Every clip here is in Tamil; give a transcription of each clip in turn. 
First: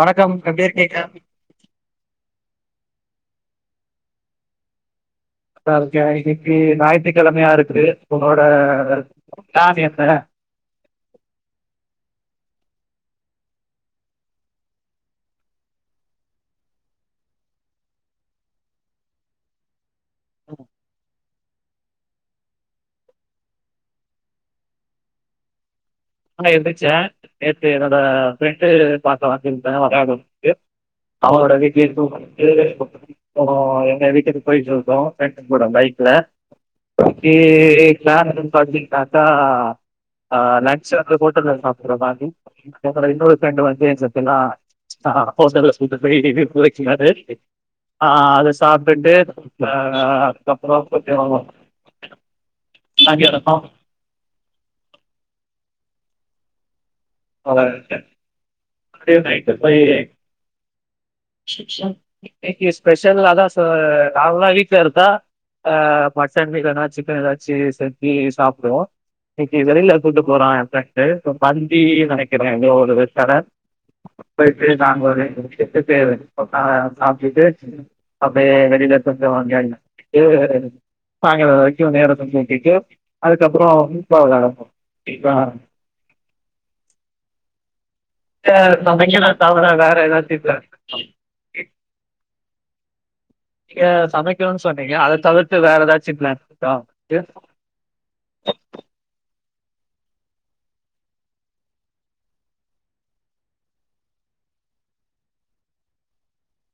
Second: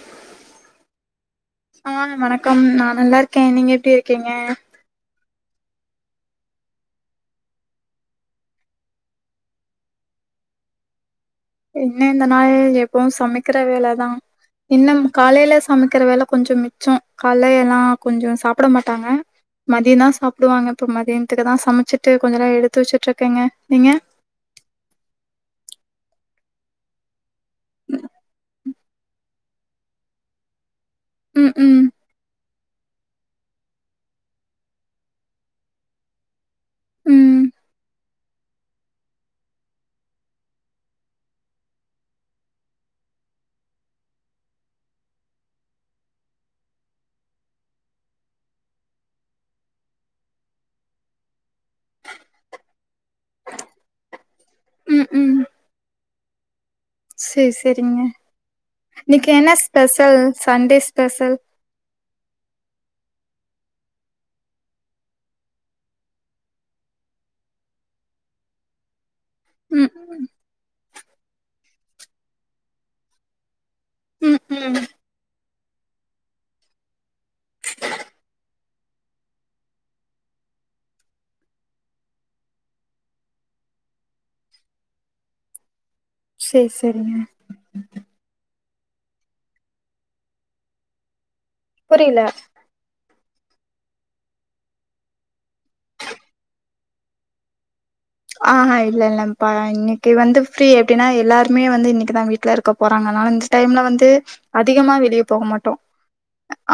வணக்கம் எப்டி இருக்கீங்க ஆ வணக்கம் நா நல்லா இருக்கே நீங்க எப்டி இருக்கீங்க நல்லா இருக்க இன்னிக்கி ஞாயிற்றுக்கிழமையா இருக்குது உங்ளோட ப்ளன் என்ன என்ன இந்த நாள் எப்பவு சமைக்கிற வேலதா இன்னும் காலைல சமைக்கிற வேல கொஞ்சம் மிச்சோ கால்லேல்லா கொஞ்சம் சாப்ட மாட்டாங்க மதியந்தா சாப்டுவாங்க இப்ப மதியானத்துக்கு தா சமச்சிட்டு கொஞ்சனே எடுத்து வச்சுட்டு இருக்கேங்க நீங்க இப்ப தா எந்துருச்ச நேத்து என்னோட ப்ரெண்டு பாக்க வந்துருந்தா அதா மம் எப் ம் அவனோட ம் வீட்டில் [inaudible] எங்க வீட்டுக்கு போய்ட்டு இருந்தோ ப்ரெண்டு கூட பைக்ல ஓகே ம் யார் என்னனு பகிர்ந்துகிட்டா தா ஆ நா சர் நா ஹோட்டல்ல சாப்பிடுறா மாரி அப்புறோ இன்னொருத்தங்க வந்து ஏ செத்தலா [unintelligible] ஆ அத சாப்ட்டுட்டு ஆ அதுக்கப்பறோ கொத்தி [unintelligible] காங்கேநத்தோ ம் ம் சேரி சேரிங்க [unintelligible] டே இன்னைக்கு என்ன நைட்டு போயி ஸ்பெஷல் சண்டே ஸ்பெஷல் [unintelligible] இன்னைக்கு ஸ்பெஷல் அதா சோ நார்மலா வீட்ல இருதா ஆ மட்டன் இல்லனா சிக்கன் ஏதாச்சு செஞ்சி சாப்டுவோ இன்னைக்கு ம் வெளியில கூட்டு ம் போறா எ ப்ரெண்டு பந்தி நெனைக்கிறே எதோ ஒரு ரெஸ்டாரன்ட் ம் போய் ம் போய் நாங்க ஒரு எட்டு பேரு [unintelligible] சாப்ட்டுட்டு அப்டியே வெளில கொஞ்சா [unintelligible] இது சாயங்கால வரைக்கு நேரத்த போக்கிட்டு அதுக்கப்பறோ [unintelligible] சேரி சரி தா அவங்கள தவிர வேற [unintelligible] புரியல நீங்க சமைக்கணு சொன்னீங்க அத தவிர்த்து வேற ஏதாச்சு பிளான் இருக்கா ஆஹா இல்லல்ல இப்பா இன்னைக்கு வந்து ஃப்ரீ எப்டின்னா எல்லாருமே வந்து இன்னைக்குதா வீட்டல இருக்கோ போறாங்க அதனால இந்த டைம்ல வந்து அதிகமா வெளிய போக மாட்டோ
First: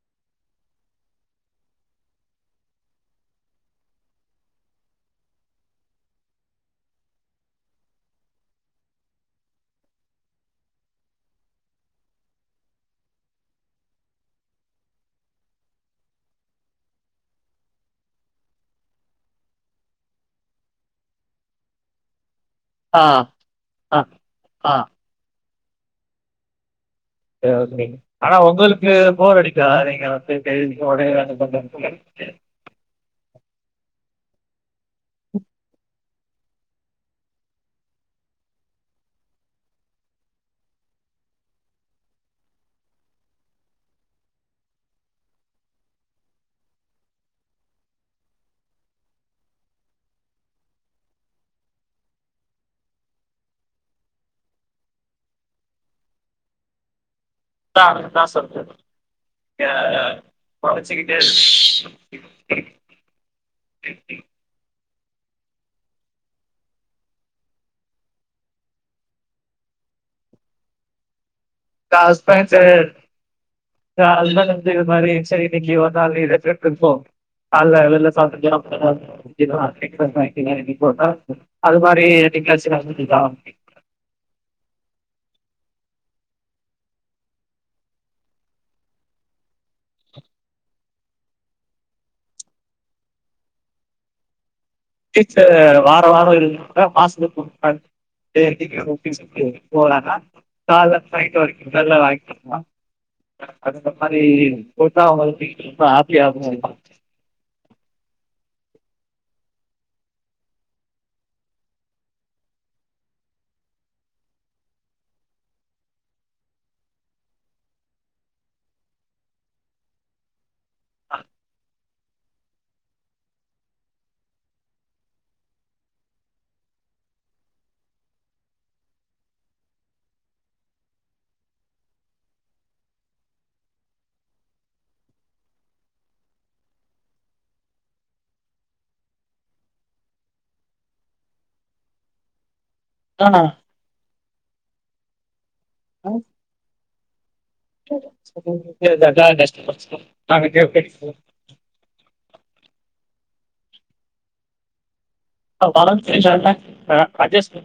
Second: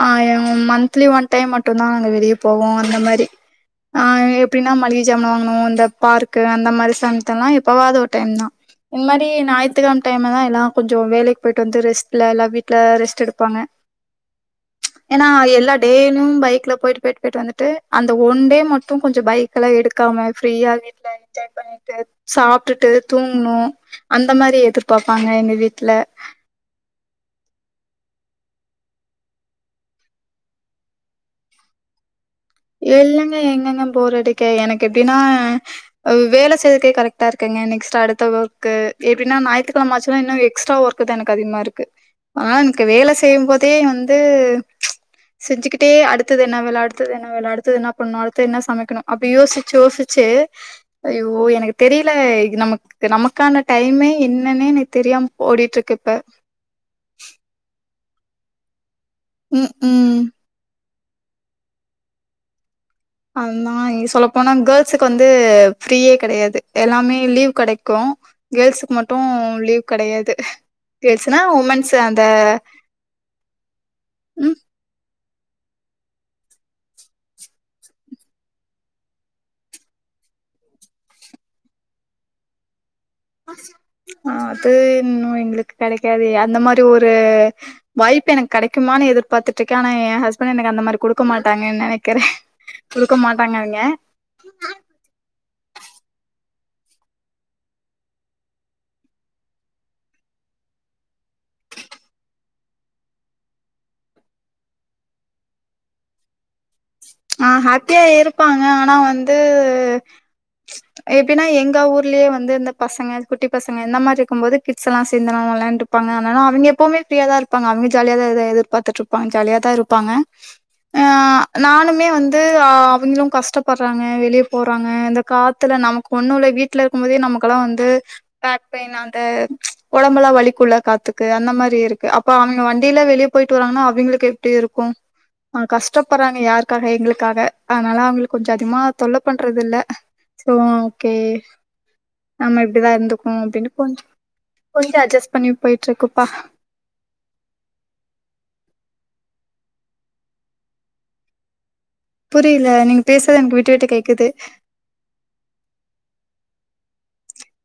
ஆ ம் மந்த்லி ஒன் டைம் மட்டுந்தா நாங்க வெளிய போவோ அந்த மாரி ஆ எப்படின்னா மளிகை சாமனு வாங்கணு அந்த பார்க்கு அந்த மாரி சன்ட்லா எப்பவாது ஒரு டைம் தா இந்த மாரி நாய்த்துக்கெழம டைம தா எல்லா கொஞ்சோ வேலைக்கு போயிட்டு வந்து ரெஸ்ட்ல எல்லா வீட்ல ரெஸ்ட் எடுப்பாங்க [inaudible] ஏன்னா எல்லா டேய்லு பைக்ல போயிட்டு போயிட்டு போயிட்டு வந்துட்டு அந்த ஒன் டே மட்டு கொஞ்ச பைக் ல்லா எடுக்காம ஃப்ரீயா வீட்ல என்ஜாய் பண்ணிட்டு சாப்ட்டுட்டு ஆ தூங்கணு ஆ அந்த மாரி ஆ எதிர்பார் ப்பாங்க எங்க வீட்ல [unintelligible] ஆனா உங்களுக்கு போர் அடிக்கா நீங்க வந்து கேள்வி உனே [unintelligible] இல்லங்க எங்கெங்க போற அடிக்க எனக்கு எப்டின்னா வ் வேல செய்றதுக்கு கரெக்டா இருக்கங்க நெக்ஸ்ட்டு அடுத்த ஒர்க் எப்படினா ஞாயித்துக்கெழம ஆச்சுனா இன்னு எஸ்ட்ரா ஒர்க் க்குத எனக்கு அதிகமா இருக்கு ஆண்க்கு வேல செய்யும்போதே வந்து செஞ்சுக்கிட்டே அடுத்தது என்ன வேல அடுத்தது என்ன வேல அடுத்துது என்னா பண்ணணு அடுத்து என்னா சமைக்கணு அப்டி யோசிச்சு யோசிச்சு ஐயோ எனக்கு தெரியல இது நமக்கு இது நமக்கான டைமே என்னன்னே எனக்கு தெரியாம ஓடிட்ருக்கு இப்ப அதா அதா சொல்றது ம் ம் [unintelligible] மொறைச்சுகிட்டே இருக்கு ம் ம் அன்னாய் சொல்லப் போனா கேர்ள்ஸுக்கு வந்து ஃப்ரீயே கெடையாது எல்லாமே லீவ் கெடைக்கு கேர்ள்ஸுக்கு மட்டு லீவ் கெடையாது கேர்ள்ஸ்னா உமன்ஸ் அந்த தாஸ்பேன்ஸர் அதுதா ம் நந்து இது மாரி சரீனு இங்க வந்தா இத ப இருப்போ காலைல என்னென்ன சாப்ட்ருக்க [unintelligible] [unintelligible] இன்னைக்கு ஒரு நாள் அது மாரி என்னைக்காச்சு நடந்துக்குதா அது இன்னு எங்களுக்கு கெடைக்காது அந்த மாரி ஒரு வாய்ப்பு எனக்கு கெடைக்குமான்னு எதிர்பார்த்துட்ருக்கே ஆனா ஏ ஹஸ்பண்ட் எனக்கு அந்த மாரி குடுக்க மாட்டாங்கன்னு நெனைக்கிறே குடுக்க மாட்டாங்க அவிங்க சீட்ட வெ வார வார இப்போ மாசத்துக்கு போட்டாங்க டேய் [unintelligible] போலானா கால்லருந்து நைட் வரைக்கு நல்லா வாங்கி [unintelligible] அ அந்த மாரி பேசுனா அவ்ங்களுக்கு ரொம்ப ஹாப்பி ஆகு ஆ ஹப்பியா இருப்பாங்க ஆனா வந்து எப்பினா எங்க ஊர்லயே வந்து இந்த பசங்க குட்டி பசங்க இந்த மாரி இருக்கும் போது கிட்ஸெல்லா சேந்துலா வெளான்டுப் பாங்க அதனால அவிங்க எப்போமே ஃப்ரீயா தா இருப்பாங்க அவிங்க ஜாலியாதா எதா எதிர்பார்த்துட்ருப்பாங்க ஜாலியா தா இருப்பாங்க ஆ நானும் மே வந்து ஆ அவிங்களு கஷ்டப்பட்றாங்க வெளிய போறாங்க இந்த காத்துல நமக் கொன்னுல்ல வீட்ல இருக்கும்போதே நமக்கெல்லா வந்து பேக் பெயின் அந்த ஒடம்பெல்லா வலிக்குல காத்துக்கு அந்த மாரி இருக்கு அப் ப்ப அவுங்க வண்டில வெளிய போயிட்டு வராங்கனா அவிங்களுக்கு எப்டி இருக்கு ஆ கஷ்டப்பட்றாங்க யாருக் காக எங்களுக்காக அதனால அவுங்கள கொஞ்ச அதிகமா தொல்ல பண்றதில்ல சொல்லுங்க ஓகே நம்ம இப்டிதா இருந்துக்கணு ஆ அப்டினு கொஞ்ச கொஞ்ச அட்ஜஸ்ட் பண்ணி போயிட்ருக்கோப்பா [unintelligible] புரியல நீங்க பேசுறது எனக்கு விட்டு விட்டு கேக்குது ஆ படம் தெரிஞ்சோன அ அட்ஜஸ்ட்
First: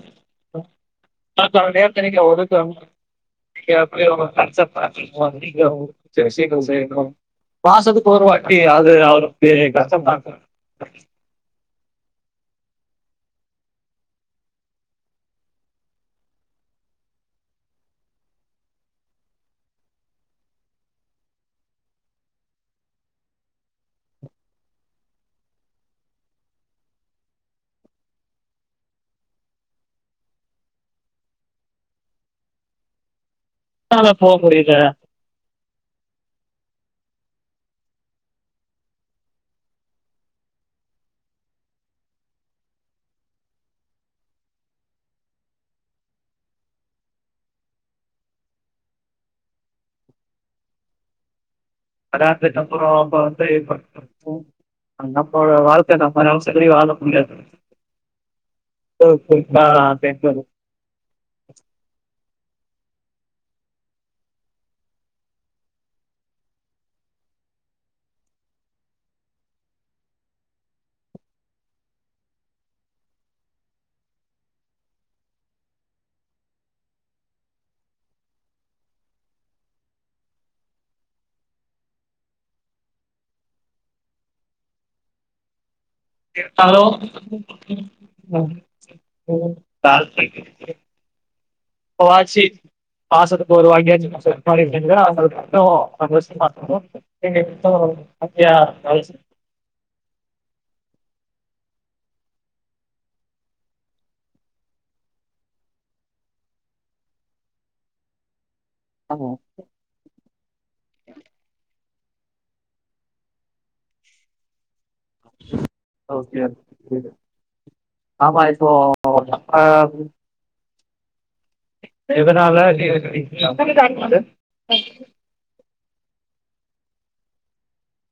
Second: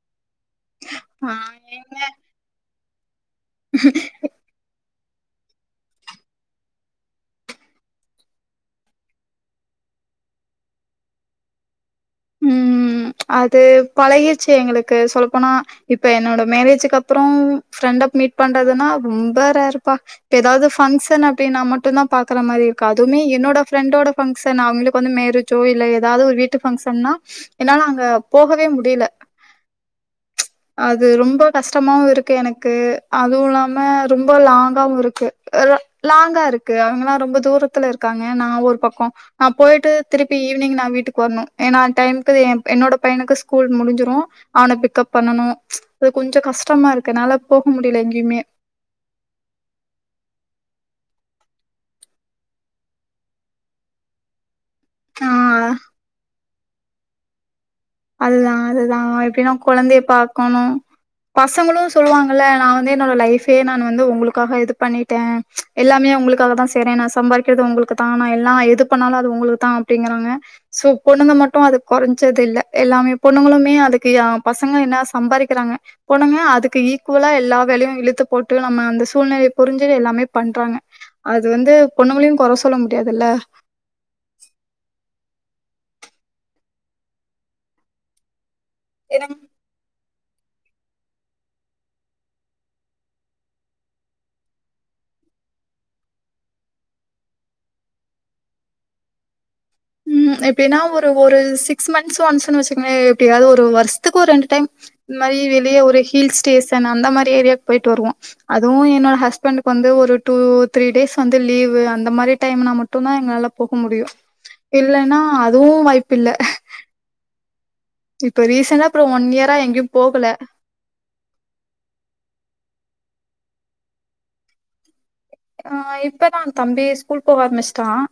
[unintelligible] ஆ அப்ப அவங்க ஏ என்ன நெனைக்ல ஒதுக்குவாங்கன் சே எப்டி அவ்ங்க அக்சப்ட் பண்ணிக்கு [unintelligible] சில விஷயங்கள் செய்யணு மாசத்துக்கு ஒருவாட்டி அது அவருக்கு கஷ்டந்தான ம் அது பழகிருச்சு எங்களுக்கு சொல்ல போனா இப்ப என்னோட மேரேஜுக்கு அப்றோ ஃப்ரெண்ட மீட் பண்றதுனா ரொம்ப ரேருப்பா இப்ப எதாவ்து ஃபங்க்ஷன் அப்டினா மட்டுந்தா பாக்குற மாரி இருக்கு அதுமே என்னோட ஃப்ரெண்டோட பங்க்ஷன் அவிங்களுக்கு வந்து மேரேஜ் ஜோ இல்ல எதாவ்து ஒரு வீட்டு பங்க்ஷன்னா என்னால அங்க போகவே முடியல அது ரொம்ப கஷ்டமாவு இருக்கு எனக்கு அதுவு இல்லா ம அதனால ரொம்ப போக முடியல லாங்காவு இருக்கு அ லாங்கா இருக்கு அவிங்கலா ரொம்ப தூரத்துல இருக்காங்க நா ஒரு பக்கோ நா போயிட்டு திருப்பி ஈவ்னிங் நா வீட்டுக்கு வர்ணு ஏனா அந டைம்க்கு எ என்னோட பையனுக்கு ஸ்கூல் முடிஞ்சிரு அவன பிக்கப் பண்ணனு அது கொஞ்ச கஷ்டமா இருக்கு என்னால போக முடியல எங்கேயுமே அதாவ்து நம்ப நம்ப வந்து [inaudible] அ ஆ நம்பளோட வாழ்க்கைய நம்பனு மத்தபடி வாழ முடியாது அதுதா அதுதா எப்டினா கொழந்தைய பெண்களும் பாக்கணு பசங்களு சொல்லுவாங்கல்ல நா வந்து என்னோட லைஃபே நானு வந்து உங்களுக்காக இது பண்ணிட்டே எல்லாமே உங்களுக்காக தா செய்றே நா சம்பாரிக்கிறது உங்களுக்கு தா நா எல்லா எது பண்ணாலு அது உங்களுக்கு தா அப்டிங்கிறாங்க சோ பொண்ணுங்க மட்டு அதுக்கு கொறஞ்சதில்ல எல்லாமே பொண்ணுங்களுமே அதுக்கு ஏ பசங்க ஏனா சம்பாரிக்கிறாங்க பொண்ணுங்களு அதுக்கு ஈக்வலா எல்லா வேலையு இழுத்து போட்டு நம்ம அந்த சூழ்நிலைய புரிஞ்சு எல்லாமே பண்றாங்க அது வந்து பொண்ணுங்களையு கொற சொல்ல முடியாதுல்ல ஹலோ ஏன்னா [inaudible] பொள்ளாச்சி பாசத்துக்கு ஒரு வாங்கியாச்சு செக் பண்ணிருக்கீங்ளா அவ்ங்க இப்போ அப்டி யோசிப்பாங்கள நீங்க எத்தன வயது அப்டியா வயசு ம் எப்டின்னா ஒரு ஒரு சிக்ஸ் மந்த்ஸ் ஒன்ஸ் வச்சிக்கோங்களேன் எப்டியாவது ஒரு வருஷத்துக்கு ஒரு ரெண்டுடைம் இது மாரி வெளியே ஒரு ஹில் ஸ்டேஷன் அந்த மாரி ஏரியாவுக்கு போய்ட்டு வருவோ அதுவும் என்னோட ஹஸ்பண்டுக்கு வந்து ஒரு டூ த்ரீ டேஸ் வந்து லீவு அந்த மாரி டைம்னா மட்டும் தான் எங்களால போக முடியும் இல்லன்னா அதுவும் வாய்ப்பில்ல ம் ஆமா இப்ப இப்போ ரீசென்ட்டா அப்புறம் போ இயரா ஆ எங்கேயும் போகல. எதனால [inaudible] ஆ இப்பதான் தம்பி ஸ்கூல் போக ஆரம்பிச்சுட்டான்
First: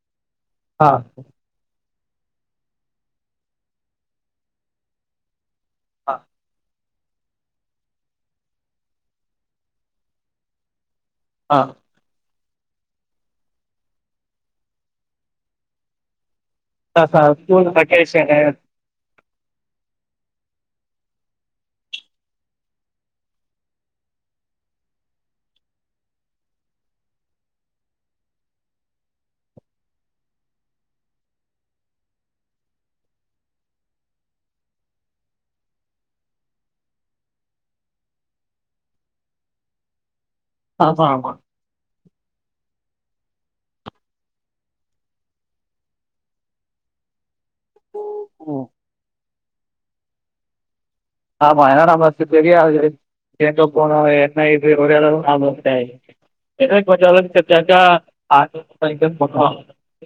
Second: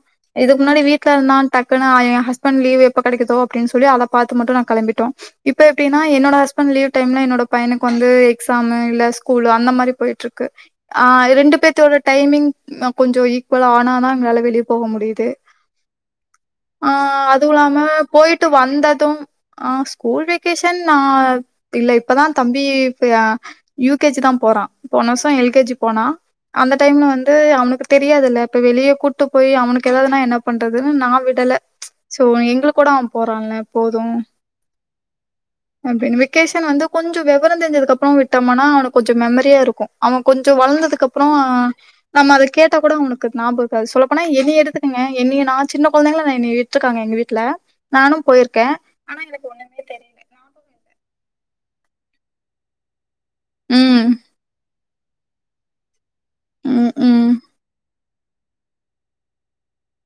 இதுக்கு முன்னாடி ஆ வீட்ல இருந்தான் டக்குன்னு அ என் ஹஸ்பண்ட் லீவு எப்போ கிடைக்குதோ அப்டினு சொல்லி அத பாத்து மட்டும் நாங்க கெளம்பிட்டோம் இப்ப எப்டினா என்னோட ஹஸ்பண்ட் லீவ் டைம் என்னோட பையனுக்கு வந்து எக்ஸாம் இல்ல ஸ்கூல் அந்த மாரி போய்ட்டு இருக்கு ஆ ரெண்டு ஆ பேர்த்தோட டைமிங் கொஞ்சோ ஈக்குவலா ஆனாதா எங்களால வெளியே போக முடியுது ஆ அதுவும் ஸ்கூல் இல்லாம வெக்கேஷனு போய்ட்டு வந்ததும் ஆ ஸ்கூல் வெகேஷன் நான் இல்ல இப்பதான் தம்பி ஆ யூ கே ஜி தான் போறான் போன வருஷம் எல் கே ஜி போனா அந்த டைம்ல வந்து அவனுக்கு தெரியாதுல்ல இப்ப வெளியே கூட்டு போய் அவனுக்கு ஏதாவதுனா என்ன பண்றதுன்னு நா விடல சோ எங்க கூட அவன் போறான்ல போதும் அப்டின்னு வெக்கேஷன் வந்து கொஞ்சோ விவரம் தெரிஞ்சதுக்கு அப்பறம் விட்டோம்னா அவனுக்கு கொஞ்சம் மெமரியா இருக்கும் அவன் கொஞ்சோ ஆமா வளர்ந்ததுக்கு அப்பறோ ஆமா நம்ம அத கேட்டா கூட உனக்கு ஞாபம் இருகாது சொல்ல போன என்னையே எடுத்துக்கங்க என் நீ நான் சின்ன குழந்தைங்கள நான் என் வச்சிருக்காங்க எங்க வீட்டல நானும் போயிருக்கேன் ஆனா எனக்கு ஒண்ணு ஆமாம் ஏன்னால் நம்ம தெரியாது எங்கே போணும் ம். என்ன இது ஒரு எளவும் ஆமான்டேய் எதுவும் ம், கொஞ்சோ ம், தெரிஞ்சா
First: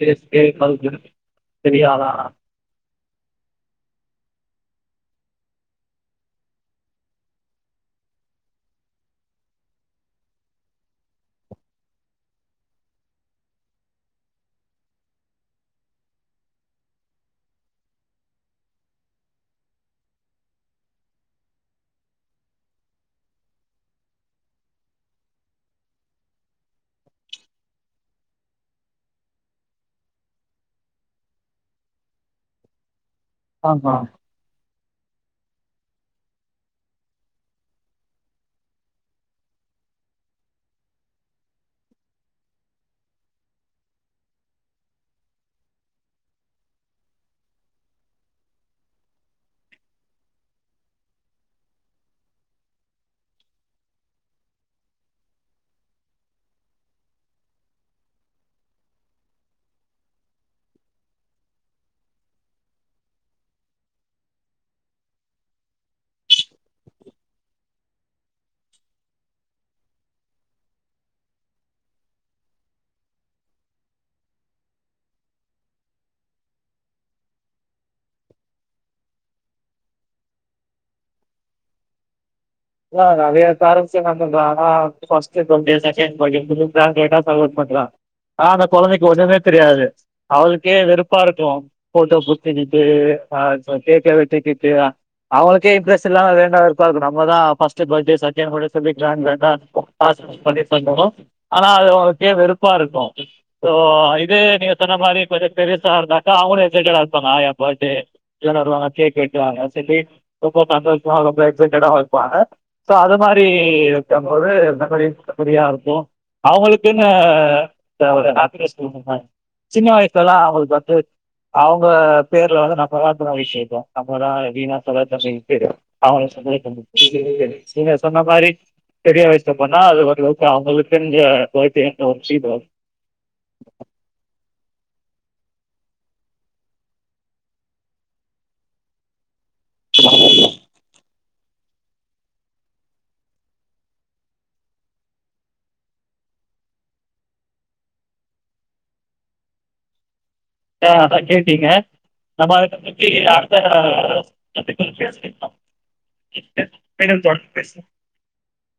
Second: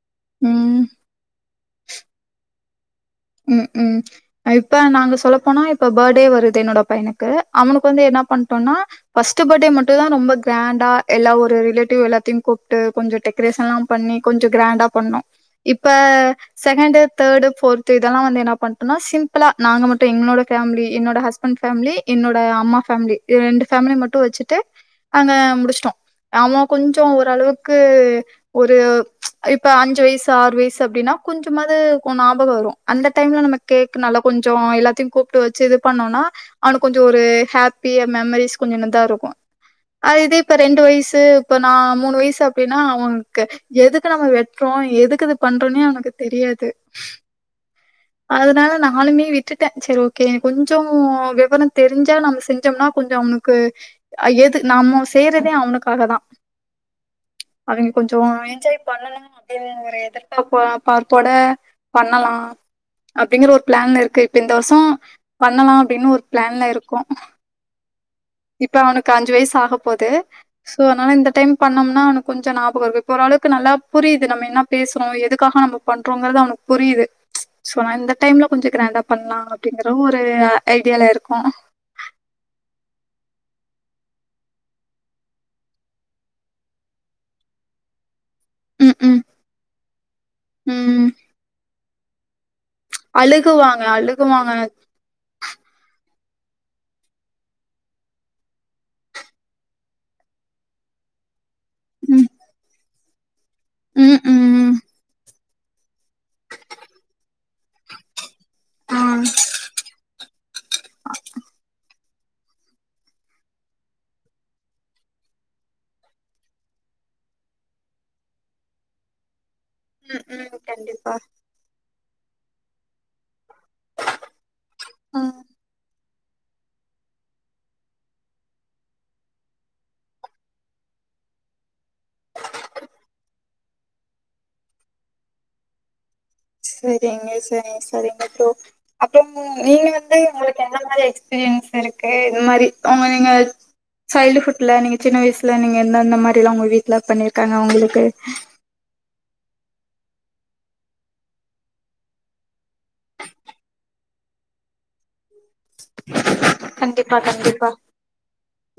செரி ம். [inaudible] தெரியாதா ம் ம் இப்ப நாங்க சொல்லப்போனா இப்ப பேர்த்டே வருது என்னோட பையனுக்கு அவனுக்கு வந்து என்ன பண்ட்டோம்னா ஃபஸ்ட் பர்த்டே மட்டும் தான் ரொம்ப கிராண்டா எல்லா ஒரு ரிலேட்டிவ் எல்லாத்தையும் கூப்ட்டு கொஞ்சோ டெக் டிரஸ்ல்லாம் பண்ணி கொஞ்சோ கிராண்டா பண்ணோம் இப்ப செகண்ட் தேர்டு ஃபோர்த் து இதெல்லாம் வந்து என்ன பண்டோனா சிம்பிளா நாங்க மட்டும் என்னோடு ஃபேமிலி என்னோட ஹஸ்பண்ட் ஃபேமிலி என்னோடு அம்மா ஃபேமிலி என் ரெண்டு ஃபேமிலி மட்டும் வச்சுட்டு அங்க முடிச்சிட்டோம் அவன் கொஞ்சோ ஓரளவுக்கு ஒரு இப்ப அஞ்சு வயசு ஆறு வயசு அப்டின்னா கொஞ்சமாவது ஞாபகம் வரும் அந்த டைம்ல நம்ம ஆமா கேக் நல்லா கொஞ்சோ எல்லாத்தையும் கூப்பிட்டு வச்சு இது பண்ணோம்னா அவனுக்கு கொஞ்சோ ஒரு ஹாப்பியா மெமரிஸ் கொஞ்சம் நதான் இருக்கும் அது இது இப்ப ரெண்டு வயசு இப்ப நான் மூணு வயசு அப்டின்னா அவனுக்கு எதுக்கு நம்ம வெட்றோம் எதுக்கு இது பண்றோனே அவனக்கு தெரியாது அதனால நானுமே விட்டுட்டேன் சரி ஓகே கொஞ்சோ விவரம் தெரிஞ்சா நம்ம செஞ்சோம்னா கொஞ்சம் அவனு க்குஜஎது நம்ம செய்றதே அவனுக்காக தான் அவிங்க கொஞ்சோ என்ஜாய் பண்ணணும் அப்டின்னு எதிர்ப் பார்ப்போட பண்ணலாம் அப்டிங்கற ஒரு பிளான்ல இருக்கு இப்ப இந்த வருஷம் பண்ணலாம் அப்டின்னு ஒரு பிளான்ல இருக்கோ இப்ப அவனுக்கு அஞ்சு வய்சு ஆக போது சோ அதனால இந்த டைம் பண்ணோம்னா அவனுக்கு கொஞ்சொ நாபகம் இருக்கு இப்ப ஓரளவுக்கு நல்லா புரியுது நம்ம என்ன பேசறோ எதுக்காக நம்ம பண்றோங்க்றது அவனுக்கு புரியுது சோ நா இந்த டைம்ல கொஞ்சொ க்ராண்டா பண்ணலா அப்பிடிங்கற ஒரு ஐடியால இருக்கோ லா நெறையா [unintelligible] பண்றாங்க ஃபர்ஸ்ட் டுவெண்ட்டி செக்கெண்ட் [unintelligible] பண்றா ஆ அந்த ம் கொழந்தைக்கு ம் ஒண்ணுமே தெரியாது. அவளுக்கே ம் வெறுப்பா இருக்கு போட்டோ பு தெஜிட்டு ஆ ச அழுகுவாங்க கேக்க அழுகுவாங்க வெட்டிக்கிட்டு அவ்ங்களுக்கே இம்ப்ரெஸ் இல்லா வேண்டா வெறுப்பா இருக்கு நம்மதா ஃபர்ஸ்ட் பேர்த்டே செக்கெண்ட் பேர்த்டே சொல்லி க்ரேன்ட்டா க்ரேன்ட்டா பாசோ வெச்சு பண்ணி இருந்தாலு ஆனா அது ம் அவ்ங்கக்கே வெறுப்பா இருக்கு ஸோ ம் இதே நீங்க ம் சொன்ன மாரி கொஞ்சொ பெருசா இருந்தாக்கா அவ்ங்களூ எக்ஸைட்டடா இருப்பாங்க என் பேர்த்டே எல்லாரு வருவாங்க ஆ கேக் வெட்டு வாங்க சொல்லி ரொம்போ சந்தோஷமா ரொம்போ எக்செட்டெட்டாவு இருப்பாங்க சோ அது மாரி வெக்கும்போது மெமரிஸ் மெமரியா இருக்கு அவங்களுக்குனு ஒரு ஹேப்பி நியூஸ் சொன்ன மாரி சின்ன வயசுல ம் எல்லா ம் அவுங்களுக்கு வந்து கண்டிப்பா அவுங்க பேருல வந்து ந சாதாரன விஷ்யோ நம்மதா வீணா செலவு ம் பண்ணிகிட்டு [unintelligible] நீங்க சொன்ன மாரி பெரிய வயசுல பண்ணா அது ஒரளவுக்கு அவ்ங்களுக்குங்க ஓகே என்ற ஒரு ஃபீல் வரு செரிங்க செரி செரிங்க ப்ரோ அப்றொ நீங்க வந்து உங்களுக்கு என்ன மாரி எக்ஸ் பீரீயன்ஸ் இருக்கு இந் மாரி அவுங் நீங்க சைல்டுஹுட்ல நீங்க சின்ன வயசுல நீங்க எந்தெந்த மாரி எல்லா உங்க வீட்ல பண்ணிருக்காங்க உங்களுக்கு ஆ அதா கேட்டீங்க நம்ம அத பத்தி அடுத்த [inaudible] கண்டிப்பா மீண்டும் தொடர்ந்து கண்டிப்பா பேச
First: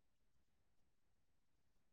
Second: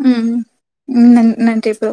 ம் ம் நன்றி ப்ரோ